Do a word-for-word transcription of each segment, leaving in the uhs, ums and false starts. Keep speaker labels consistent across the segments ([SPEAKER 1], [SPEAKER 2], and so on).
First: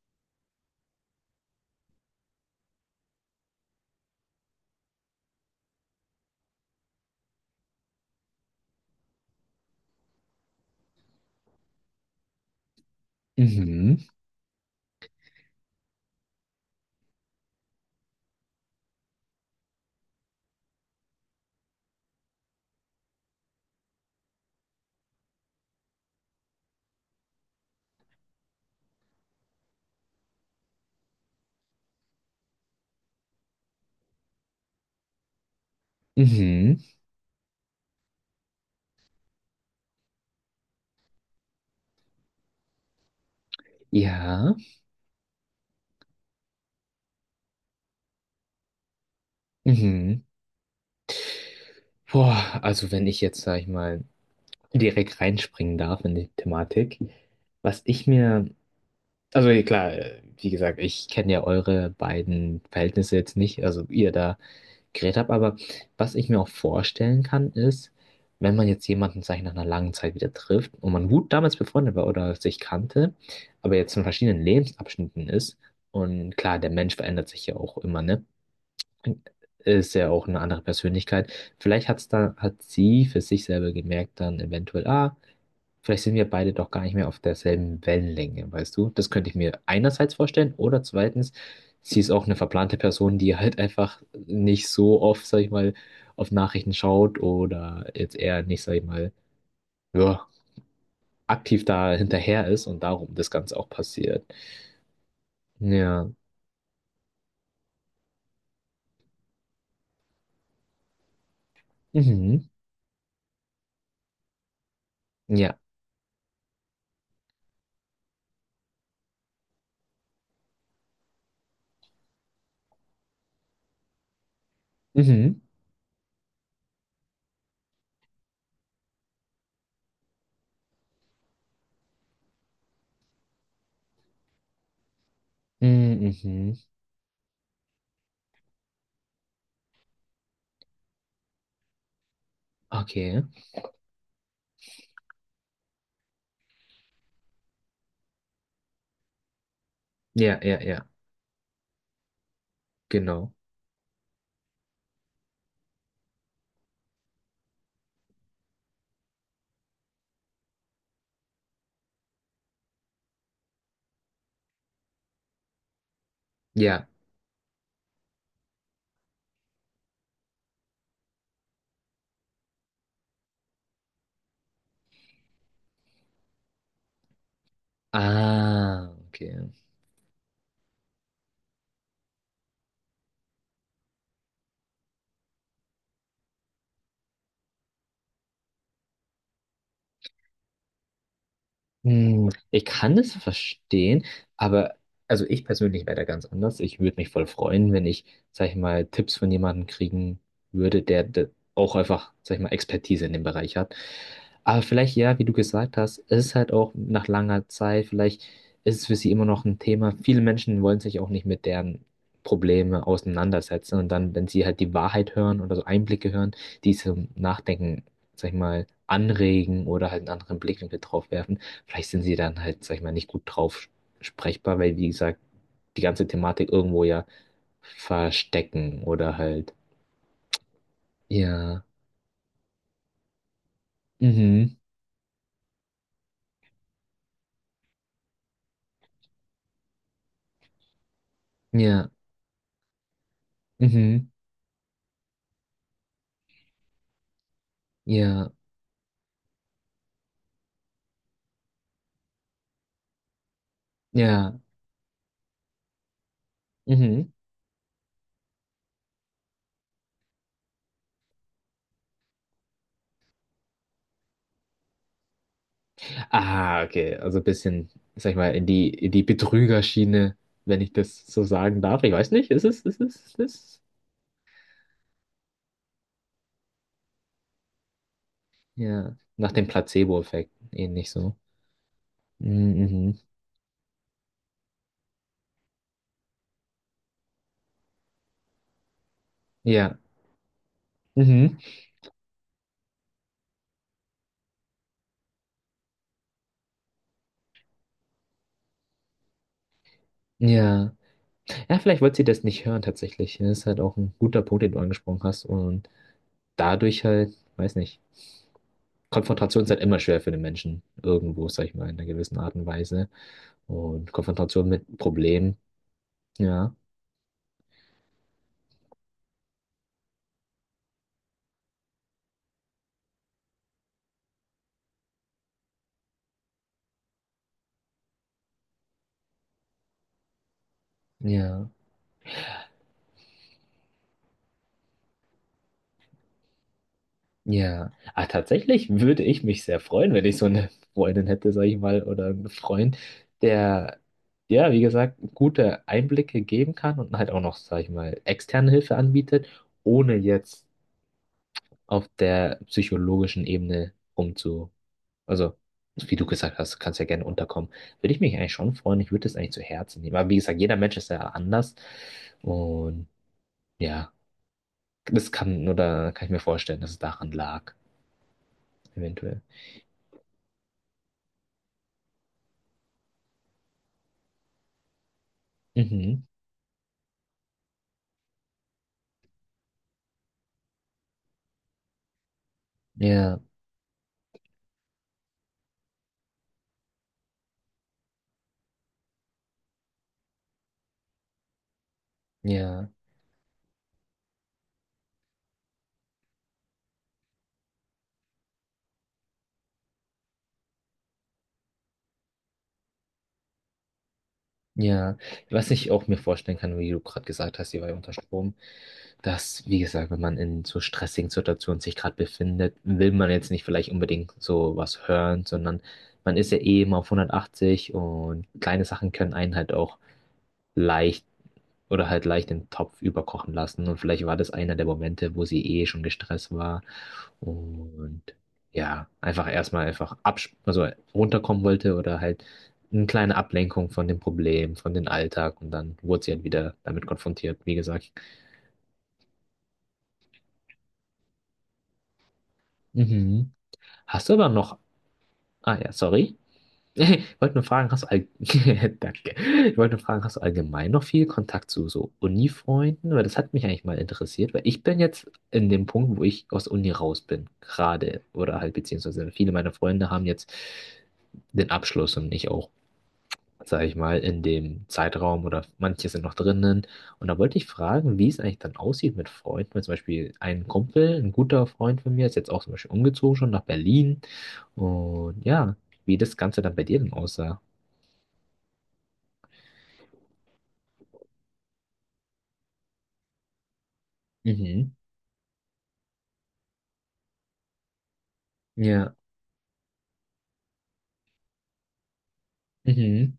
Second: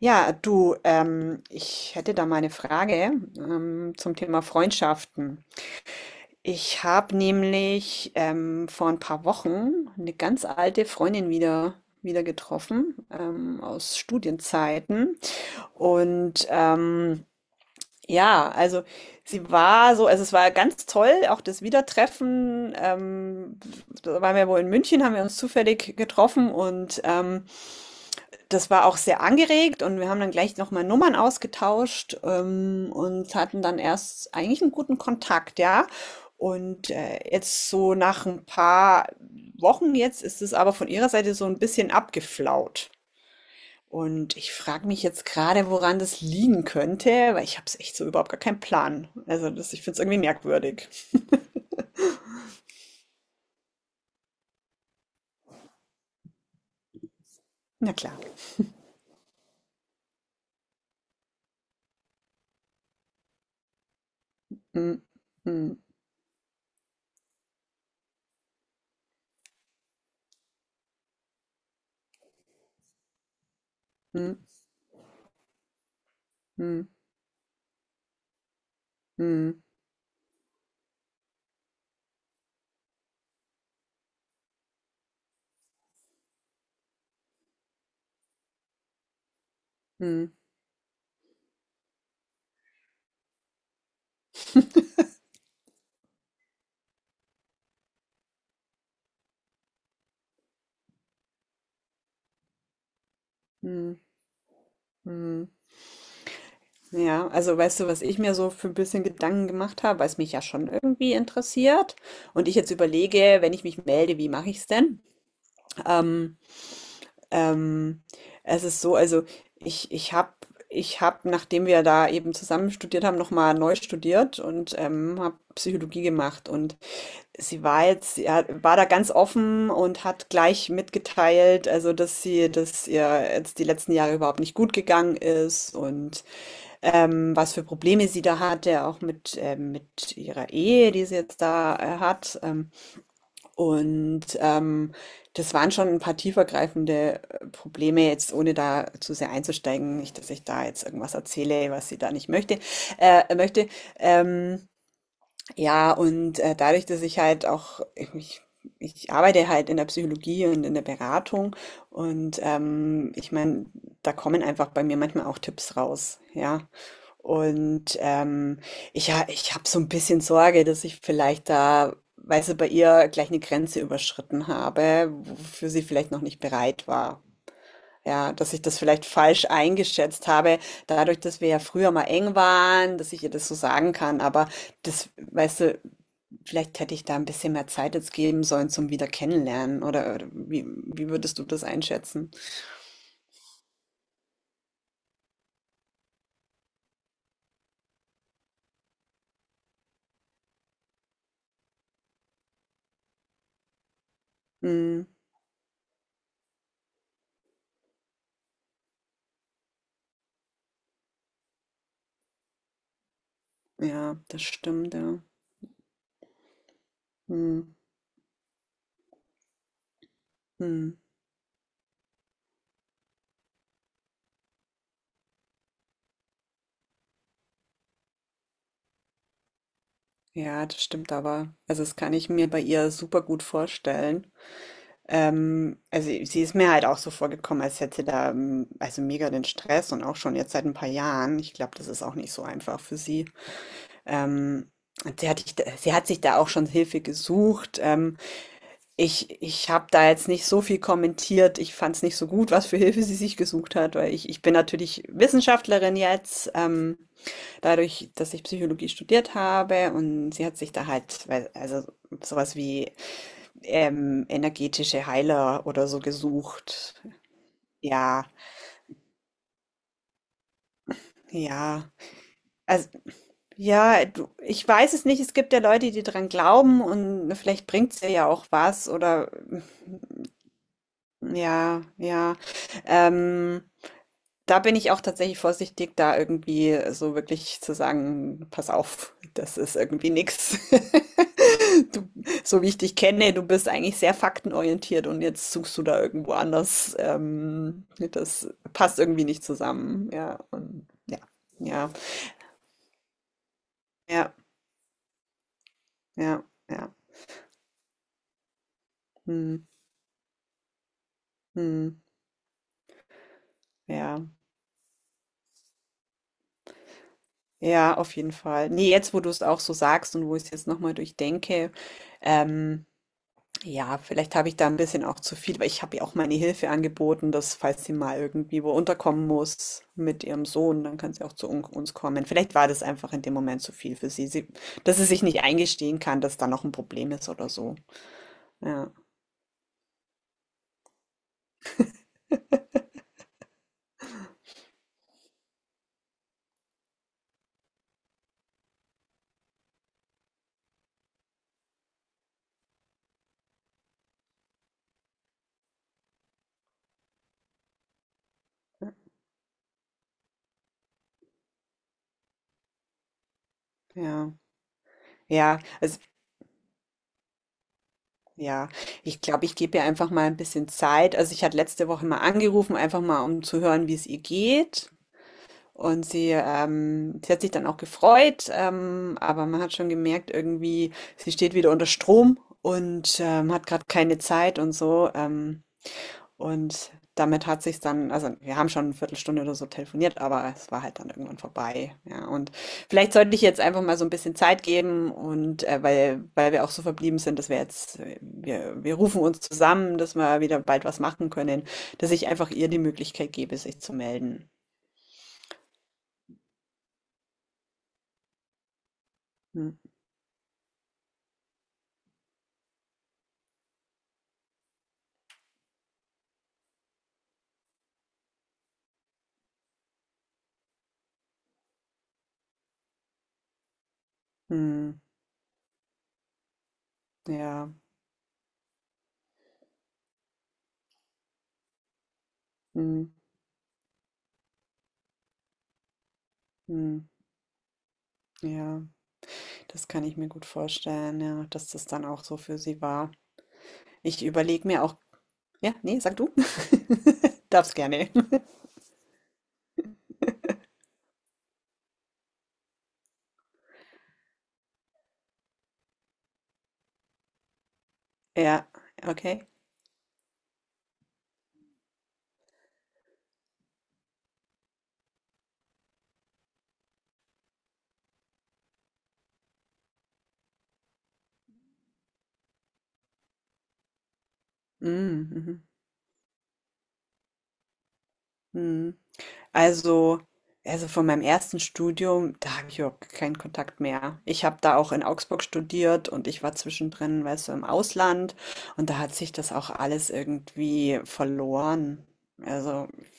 [SPEAKER 1] Ja, du, ähm, ich hätte da mal eine Frage ähm, zum Thema Freundschaften. Ich habe nämlich ähm, vor ein paar Wochen eine ganz alte Freundin wieder, wieder getroffen ähm,
[SPEAKER 2] Mhm,
[SPEAKER 1] aus Studienzeiten. Und ähm, ja, also sie war so, also es war ganz toll, auch das Wiedertreffen. Ähm, da waren wir wohl in München, haben wir uns zufällig getroffen und ähm, das war auch sehr angeregt und wir haben dann gleich nochmal Nummern ausgetauscht, ähm, und hatten dann erst eigentlich einen guten Kontakt, ja.
[SPEAKER 2] mhm,
[SPEAKER 1] Und, äh, jetzt so nach ein paar Wochen jetzt ist es aber von ihrer Seite so ein bisschen abgeflaut. Und ich
[SPEAKER 2] ja,
[SPEAKER 1] frage mich jetzt gerade, woran das liegen könnte, weil ich habe es echt so überhaupt gar keinen Plan. Also, das ich finde es irgendwie
[SPEAKER 2] mhm.
[SPEAKER 1] merkwürdig.
[SPEAKER 2] Boah, also wenn ich jetzt, sag ich mal, direkt reinspringen darf in die Thematik, was
[SPEAKER 1] Na
[SPEAKER 2] ich
[SPEAKER 1] klar.
[SPEAKER 2] mir, also ja, klar, äh, wie gesagt, ich kenne ja eure beiden Verhältnisse jetzt nicht, also wie ihr da
[SPEAKER 1] Mhm.
[SPEAKER 2] geredet habt, aber
[SPEAKER 1] Mhm.
[SPEAKER 2] was ich mir auch vorstellen kann, ist, wenn man jetzt jemanden, sag ich, nach einer langen Zeit wieder trifft und man gut damals befreundet war oder sich kannte, aber jetzt in verschiedenen
[SPEAKER 1] Mhm.
[SPEAKER 2] Lebensabschnitten ist und klar, der
[SPEAKER 1] Mhm.
[SPEAKER 2] Mensch verändert sich ja auch immer, ne?
[SPEAKER 1] Mhm.
[SPEAKER 2] Ist ja auch eine andere Persönlichkeit. Vielleicht hat's da, hat sie für sich selber gemerkt, dann eventuell, ah, vielleicht sind wir beide doch gar nicht mehr auf derselben Wellenlänge, weißt du? Das könnte ich mir einerseits
[SPEAKER 1] Mhm.
[SPEAKER 2] vorstellen oder zweitens, sie ist auch eine verplante Person, die halt einfach nicht so oft, sag ich mal, auf Nachrichten schaut oder jetzt eher nicht, sag ich mal, ja, aktiv da hinterher ist und darum das Ganze auch
[SPEAKER 1] Mhm.
[SPEAKER 2] passiert.
[SPEAKER 1] Mhm.
[SPEAKER 2] Ja,
[SPEAKER 1] Ja, also weißt du, was ich mir so für ein bisschen Gedanken gemacht habe, weil es mich ja schon irgendwie interessiert
[SPEAKER 2] mhm,
[SPEAKER 1] und ich jetzt überlege, wenn ich mich melde, wie mache ich es denn?
[SPEAKER 2] ja,
[SPEAKER 1] Ähm, ähm, es ist so, also ich, ich habe, ich hab, nachdem wir da eben zusammen studiert haben, nochmal neu studiert und ähm, habe
[SPEAKER 2] mhm,
[SPEAKER 1] Psychologie gemacht und sie war jetzt, sie hat- war da ganz offen und hat gleich mitgeteilt, also dass sie, dass ihr jetzt die letzten Jahre überhaupt nicht gut gegangen ist
[SPEAKER 2] mhm,
[SPEAKER 1] und
[SPEAKER 2] mhm,
[SPEAKER 1] ähm, was für Probleme sie da hatte, auch mit, ähm, mit ihrer Ehe, die sie jetzt da äh, hat. Ähm,
[SPEAKER 2] okay,
[SPEAKER 1] und ähm, Das waren schon ein paar tiefergreifende äh, Probleme, jetzt ohne da zu sehr einzusteigen, nicht, dass
[SPEAKER 2] ja,
[SPEAKER 1] ich
[SPEAKER 2] ja,
[SPEAKER 1] da jetzt
[SPEAKER 2] ja.
[SPEAKER 1] irgendwas erzähle, was sie da nicht möchte,
[SPEAKER 2] Genau.
[SPEAKER 1] äh, möchte. Ähm, ja, und äh, dadurch, dass ich halt auch, ich, ich arbeite halt in der Psychologie und in der Beratung und ähm, ich meine, da kommen einfach bei mir manchmal auch Tipps raus, ja.
[SPEAKER 2] Ja.
[SPEAKER 1] Und ähm, ich, ha- ich habe so ein bisschen Sorge, dass ich vielleicht da, weißt du, bei ihr gleich eine Grenze überschritten habe, wofür sie vielleicht noch nicht bereit war. Ja, dass ich das
[SPEAKER 2] Ah,
[SPEAKER 1] vielleicht
[SPEAKER 2] okay.
[SPEAKER 1] falsch eingeschätzt habe, dadurch, dass wir ja früher mal eng waren, dass ich ihr das so sagen kann, aber das, weißt du, vielleicht hätte ich da ein bisschen mehr Zeit jetzt geben sollen zum wieder Kennenlernen oder oder wie wie würdest du das
[SPEAKER 2] Hm,
[SPEAKER 1] einschätzen?
[SPEAKER 2] ich kann das verstehen, aber also ich persönlich wäre da ganz anders. Ich würde mich voll freuen, wenn ich, sag ich mal, Tipps von jemandem kriegen würde, der, der auch einfach, sag ich mal, Expertise in dem Bereich hat. Aber vielleicht,
[SPEAKER 1] Mhm,
[SPEAKER 2] ja, wie du gesagt hast, es ist halt auch nach langer Zeit, vielleicht ist es für sie immer noch ein Thema. Viele Menschen wollen sich auch nicht mit deren Probleme auseinandersetzen und dann,
[SPEAKER 1] ja,
[SPEAKER 2] wenn
[SPEAKER 1] das
[SPEAKER 2] sie halt die
[SPEAKER 1] stimmt,
[SPEAKER 2] Wahrheit
[SPEAKER 1] ja.
[SPEAKER 2] hören oder so Einblicke hören, die zum
[SPEAKER 1] Mhm,
[SPEAKER 2] Nachdenken, sag ich mal, anregen oder halt einen anderen Blickwinkel
[SPEAKER 1] mhm.
[SPEAKER 2] drauf werfen. Vielleicht sind sie dann halt, sag ich mal, nicht gut drauf sprechbar, weil, wie gesagt, die ganze Thematik irgendwo ja verstecken oder halt,
[SPEAKER 1] Ja, das stimmt aber.
[SPEAKER 2] ja,
[SPEAKER 1] Also, das kann ich mir bei ihr super gut vorstellen.
[SPEAKER 2] mhm,
[SPEAKER 1] Ähm, also, sie ist mir halt auch so vorgekommen, als hätte sie da, ähm, also, mega den Stress und auch schon jetzt seit ein paar Jahren. Ich glaube, das
[SPEAKER 2] ja,
[SPEAKER 1] ist auch nicht so einfach für sie.
[SPEAKER 2] mhm,
[SPEAKER 1] Ähm, und sie hat sich da sie hat sich da auch schon Hilfe gesucht, ähm,
[SPEAKER 2] ja,
[SPEAKER 1] ich ich habe da jetzt nicht so viel kommentiert. Ich fand es nicht so gut, was für Hilfe sie sich gesucht hat, weil ich
[SPEAKER 2] ja,
[SPEAKER 1] ich bin natürlich Wissenschaftlerin jetzt, ähm,
[SPEAKER 2] mhm.
[SPEAKER 1] dadurch, dass ich Psychologie studiert habe und sie hat sich da halt, weil also sowas wie, ähm, energetische Heiler oder so
[SPEAKER 2] Ah, okay,
[SPEAKER 1] gesucht.
[SPEAKER 2] also ein bisschen, sag ich
[SPEAKER 1] Ja,
[SPEAKER 2] mal, in die, in die Betrügerschiene, wenn ich das so sagen darf.
[SPEAKER 1] ja.
[SPEAKER 2] Ich weiß nicht, ist es, ist
[SPEAKER 1] Also,
[SPEAKER 2] es, ist es?
[SPEAKER 1] ja, du ich weiß es nicht. Es gibt ja Leute, die dran glauben und vielleicht bringt's ihr ja auch was
[SPEAKER 2] Ja, nach
[SPEAKER 1] oder
[SPEAKER 2] dem Placebo-Effekt, ähnlich so.
[SPEAKER 1] ja, ja.
[SPEAKER 2] Mhm, mhm,
[SPEAKER 1] Ähm. Da bin ich auch tatsächlich vorsichtig, da irgendwie so wirklich zu sagen: „Pass auf, das ist
[SPEAKER 2] ja,
[SPEAKER 1] irgendwie nix.
[SPEAKER 2] mhm,
[SPEAKER 1] Du so wie ich dich kenne, du bist eigentlich sehr faktenorientiert und jetzt suchst du da irgendwo anders, ähm, das passt irgendwie nicht zusammen.“ Ja,
[SPEAKER 2] ja.
[SPEAKER 1] und ja,
[SPEAKER 2] Ja, vielleicht
[SPEAKER 1] ja,
[SPEAKER 2] wollte sie das nicht hören tatsächlich. Das ist halt auch ein guter
[SPEAKER 1] ja,
[SPEAKER 2] Punkt, den du angesprochen hast. Und
[SPEAKER 1] ja,
[SPEAKER 2] dadurch
[SPEAKER 1] ja.
[SPEAKER 2] halt, weiß nicht, Konfrontation ist halt
[SPEAKER 1] Mhm,
[SPEAKER 2] immer schwer für den Menschen. Irgendwo, sag ich mal, in einer
[SPEAKER 1] mhm,
[SPEAKER 2] gewissen Art und Weise. Und
[SPEAKER 1] ja,
[SPEAKER 2] Konfrontation mit Problemen, ja.
[SPEAKER 1] ja, auf jeden Fall. Ne, jetzt, wo du es auch so sagst und wo ich's jetzt noch mal durchdenke, ähm ja, vielleicht habe ich da ein bisschen auch zu viel weil ich habe ihr auch meine Hilfe angeboten, dass falls sie mal irgendwie wo unterkommen muss mit ihrem Sohn, dann kann sie auch zu
[SPEAKER 2] Ja,
[SPEAKER 1] un uns kommen. Vielleicht war das einfach in dem Moment zu viel für sie. Sie dass sie sich nicht eingestehen kann, dass da noch ein Problem ist oder
[SPEAKER 2] ja.
[SPEAKER 1] so.
[SPEAKER 2] Ah, tatsächlich
[SPEAKER 1] Ja,
[SPEAKER 2] würde ich mich sehr freuen, wenn ich so eine Freundin hätte, sag ich mal, oder einen Freund, der, ja, wie gesagt, gute Einblicke geben kann und halt auch noch, sag ich mal, externe Hilfe anbietet, ohne jetzt auf der psychologischen Ebene umzu, also wie du gesagt hast, kannst ja gerne unterkommen, würde ich mich eigentlich schon freuen. Ich würde das eigentlich zu Herzen nehmen. Aber wie gesagt, jeder Mensch ist ja anders und ja,
[SPEAKER 1] ja.
[SPEAKER 2] das kann
[SPEAKER 1] Ja,
[SPEAKER 2] oder
[SPEAKER 1] also
[SPEAKER 2] kann ich mir vorstellen, dass es daran lag,
[SPEAKER 1] ja,
[SPEAKER 2] eventuell.
[SPEAKER 1] ich glaube, ich gebe ihr einfach mal ein bisschen Zeit. Also, ich hatte letzte Woche mal angerufen, einfach mal, um zu hören, wie es ihr geht.
[SPEAKER 2] Mhm.
[SPEAKER 1] Und sie, ähm, sie hat sich dann auch gefreut, ähm, aber man hat schon gemerkt, irgendwie, sie steht wieder unter Strom und
[SPEAKER 2] Ja,
[SPEAKER 1] ähm, hat gerade keine Zeit und so. Ähm, und damit hat sich dann, also wir haben schon eine Viertelstunde oder so telefoniert, aber es war halt dann irgendwann vorbei. Ja, und
[SPEAKER 2] ja,
[SPEAKER 1] vielleicht sollte ich jetzt einfach mal so ein bisschen Zeit geben und äh, weil, weil wir auch so verblieben sind, dass wir jetzt, äh, wir, wir rufen uns zusammen, dass wir wieder bald was machen können, dass ich einfach ihr die Möglichkeit gebe, sich zu melden.
[SPEAKER 2] ja. Was ich auch mir vorstellen kann, wie du gerade gesagt hast, sie war ja unter Strom. Dass, wie
[SPEAKER 1] Hm.
[SPEAKER 2] gesagt, wenn man in so stressigen Situationen sich gerade befindet, will man jetzt nicht vielleicht unbedingt so was hören, sondern man ist ja eh immer auf hundertachtzig und kleine Sachen können einen halt auch leicht oder halt leicht den Topf überkochen lassen. Und vielleicht war das einer der
[SPEAKER 1] Hm.
[SPEAKER 2] Momente, wo sie eh schon gestresst war
[SPEAKER 1] Ja,
[SPEAKER 2] und ja, einfach erstmal einfach absch also runterkommen wollte oder halt eine
[SPEAKER 1] mhm,
[SPEAKER 2] kleine Ablenkung von dem Problem, von dem Alltag und dann wurde sie halt wieder damit
[SPEAKER 1] mhm,
[SPEAKER 2] konfrontiert, wie gesagt.
[SPEAKER 1] ja, das kann ich mir gut vorstellen, ja, dass das dann auch so für sie war.
[SPEAKER 2] Mhm. Hast du
[SPEAKER 1] Ich
[SPEAKER 2] aber noch.
[SPEAKER 1] überlege mir auch
[SPEAKER 2] Ah ja,
[SPEAKER 1] ja, ne, sag
[SPEAKER 2] sorry.
[SPEAKER 1] du.
[SPEAKER 2] Ich wollte nur fragen,
[SPEAKER 1] Darfst
[SPEAKER 2] hast du all...
[SPEAKER 1] gerne.
[SPEAKER 2] Danke. Ich wollte nur fragen, hast du allgemein noch viel Kontakt zu so Uni-Freunden? Weil das hat mich eigentlich mal interessiert, weil ich bin jetzt in dem Punkt, wo ich aus Uni raus bin, gerade. Oder halt,
[SPEAKER 1] Ja,
[SPEAKER 2] beziehungsweise viele
[SPEAKER 1] okay.
[SPEAKER 2] meiner Freunde haben jetzt den Abschluss und ich auch, sage ich mal, in dem Zeitraum oder manche sind noch drinnen. Und da wollte ich fragen, wie es eigentlich dann aussieht mit Freunden. Weil zum Beispiel ein Kumpel, ein guter Freund von mir, ist jetzt auch zum Beispiel umgezogen schon nach Berlin. Und
[SPEAKER 1] Mhm,
[SPEAKER 2] ja,
[SPEAKER 1] mhm,
[SPEAKER 2] wie das Ganze dann bei dir denn aussah.
[SPEAKER 1] mhm. Also also von meinem ersten Studium, da habe ich überhaupt keinen Kontakt mehr. Ich habe
[SPEAKER 2] Mhm.
[SPEAKER 1] da auch in Augsburg studiert und ich war zwischendrin, weißt du, im Ausland und
[SPEAKER 2] Ja.
[SPEAKER 1] da hat sich das auch alles irgendwie verloren. Also,
[SPEAKER 2] Mhm.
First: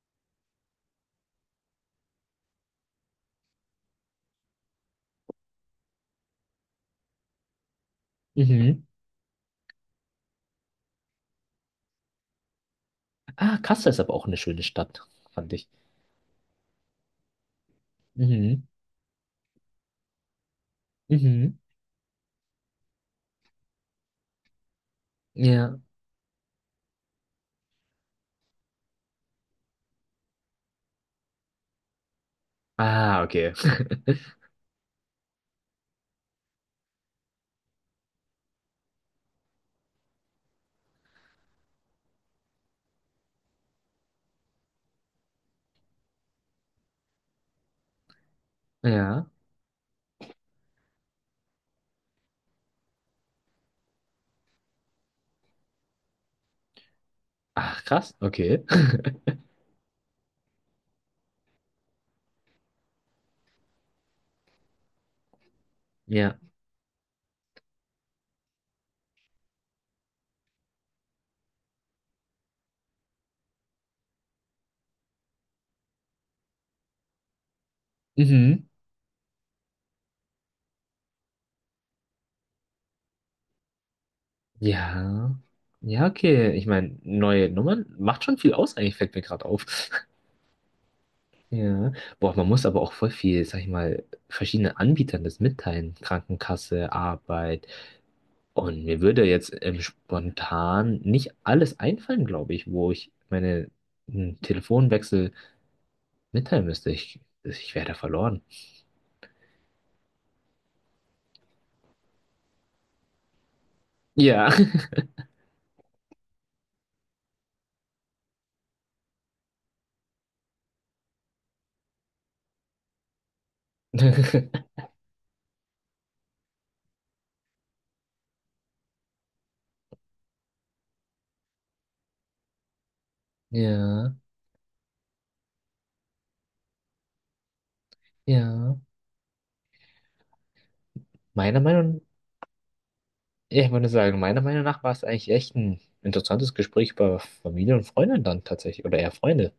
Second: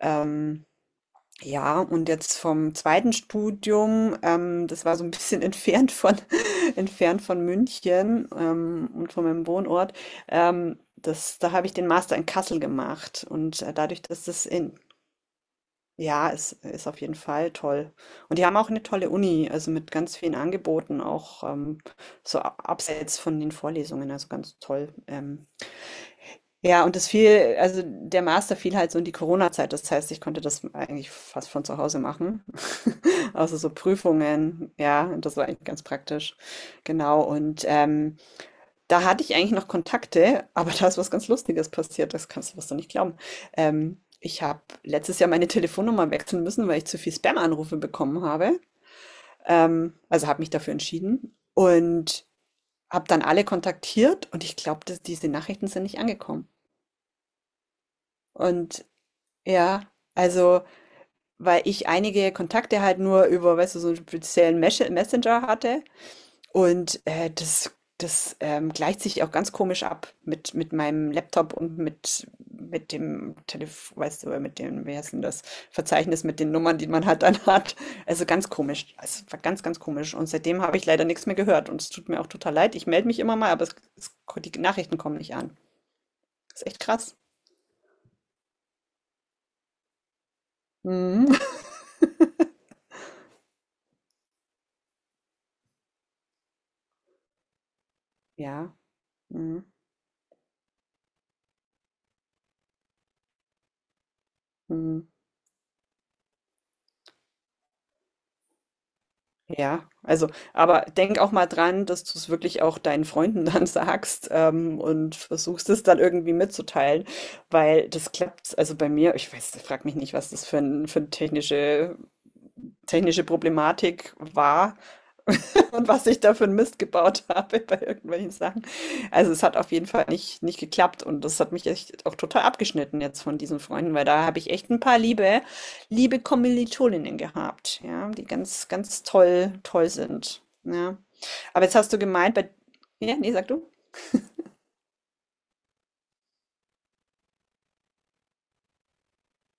[SPEAKER 1] ähm ja, und jetzt vom zweiten Studium, ähm, das war so ein bisschen entfernt von entfernt von München,
[SPEAKER 2] Mhm.
[SPEAKER 1] ähm, und von meinem Wohnort. Ähm, das Da habe ich den Master in Kassel gemacht
[SPEAKER 2] Ah,
[SPEAKER 1] und, äh,
[SPEAKER 2] Kassel ist
[SPEAKER 1] dadurch,
[SPEAKER 2] aber
[SPEAKER 1] dass
[SPEAKER 2] auch eine
[SPEAKER 1] das
[SPEAKER 2] schöne
[SPEAKER 1] in
[SPEAKER 2] Stadt, fand ich.
[SPEAKER 1] ja, es ist auf jeden Fall toll. Und die haben
[SPEAKER 2] Mhm.
[SPEAKER 1] auch eine tolle Uni, also, mit ganz vielen Angeboten, auch,
[SPEAKER 2] Mhm.
[SPEAKER 1] ähm, so a abseits von den Vorlesungen, also, ganz toll. Ähm,
[SPEAKER 2] Ja.
[SPEAKER 1] ja, und das fiel also der Master fiel halt so in die Corona-Zeit. Das heißt, ich konnte das eigentlich fast von zu Hause machen.
[SPEAKER 2] Ah, okay.
[SPEAKER 1] außer so Prüfungen, ja, und das war eigentlich ganz praktisch. Genau. Und ähm, da hatte ich eigentlich noch Kontakte, aber da ist was ganz Lustiges passiert. Das kannst, du wirst du nicht glauben. Ähm, ich habe letztes Jahr meine Telefonnummer wechseln müssen, weil ich zu viel Spam-Anrufe bekommen habe.
[SPEAKER 2] Ja.
[SPEAKER 1] Ähm, also habe mich dafür entschieden und habe dann alle kontaktiert und ich glaube, dass diese Nachrichten sind nicht angekommen.
[SPEAKER 2] Ach, krass. Okay.
[SPEAKER 1] Und ja, also, weil ich einige Kontakte halt nur über, weißt du, so einen speziellen Mesche Messenger hatte
[SPEAKER 2] Ja.
[SPEAKER 1] und, äh, das das, ähm, gleicht sich auch ganz komisch ab mit mit meinem Laptop und mit mit dem Telefon, weißt du, mit dem wie heißt denn das, Verzeichnis mit den Nummern, die man halt dann hat. Also, ganz
[SPEAKER 2] Mhm.
[SPEAKER 1] komisch. Es war ganz, ganz komisch und seitdem habe ich leider nichts mehr gehört und es tut mir auch total leid. Ich melde mich immer mal, aber es es die Nachrichten kommen nicht
[SPEAKER 2] Ja.
[SPEAKER 1] an.
[SPEAKER 2] Ja, okay.
[SPEAKER 1] Ist
[SPEAKER 2] Ich
[SPEAKER 1] echt
[SPEAKER 2] meine,
[SPEAKER 1] krass.
[SPEAKER 2] neue Nummern macht schon viel aus, eigentlich fällt mir gerade auf.
[SPEAKER 1] Mhm.
[SPEAKER 2] Ja. Boah, man muss aber auch voll viel, sag ich mal, verschiedenen Anbietern das mitteilen. Krankenkasse, Arbeit.
[SPEAKER 1] Ja.
[SPEAKER 2] Und mir würde jetzt
[SPEAKER 1] Mhm.
[SPEAKER 2] ähm, spontan nicht alles einfallen, glaube ich, wo ich meine einen
[SPEAKER 1] Mhm.
[SPEAKER 2] Telefonwechsel mitteilen müsste. Ich, ich wäre da verloren.
[SPEAKER 1] Ja, also, aber denk auch mal dran, dass du es wirklich auch deinen Freunden dann sagst,
[SPEAKER 2] Ja.
[SPEAKER 1] ähm, und versuchst es dann irgendwie mitzuteilen, weil das klappt. Also bei mir, ich weiß, frag mich nicht, was das für ein, für eine technische technische Problematik war und was ich da für 'n Mist gebaut habe bei irgendwelchen Sachen. Also, es hat auf jeden Fall nicht nicht geklappt und das hat mich echt auch total abgeschnitten jetzt von diesen Freunden, weil
[SPEAKER 2] Ja,
[SPEAKER 1] da habe ich echt ein paar liebe liebe Kommilitoninnen gehabt, ja, die ganz,
[SPEAKER 2] ja.
[SPEAKER 1] ganz toll toll sind, ja.
[SPEAKER 2] Meiner
[SPEAKER 1] Aber jetzt hast du
[SPEAKER 2] Meinung,
[SPEAKER 1] gemeint bei ja, ne, sag
[SPEAKER 2] ja,
[SPEAKER 1] du.
[SPEAKER 2] ich würde sagen, meiner Meinung nach war es eigentlich echt ein interessantes Gespräch über Familie und Freunde dann tatsächlich, oder eher Freunde.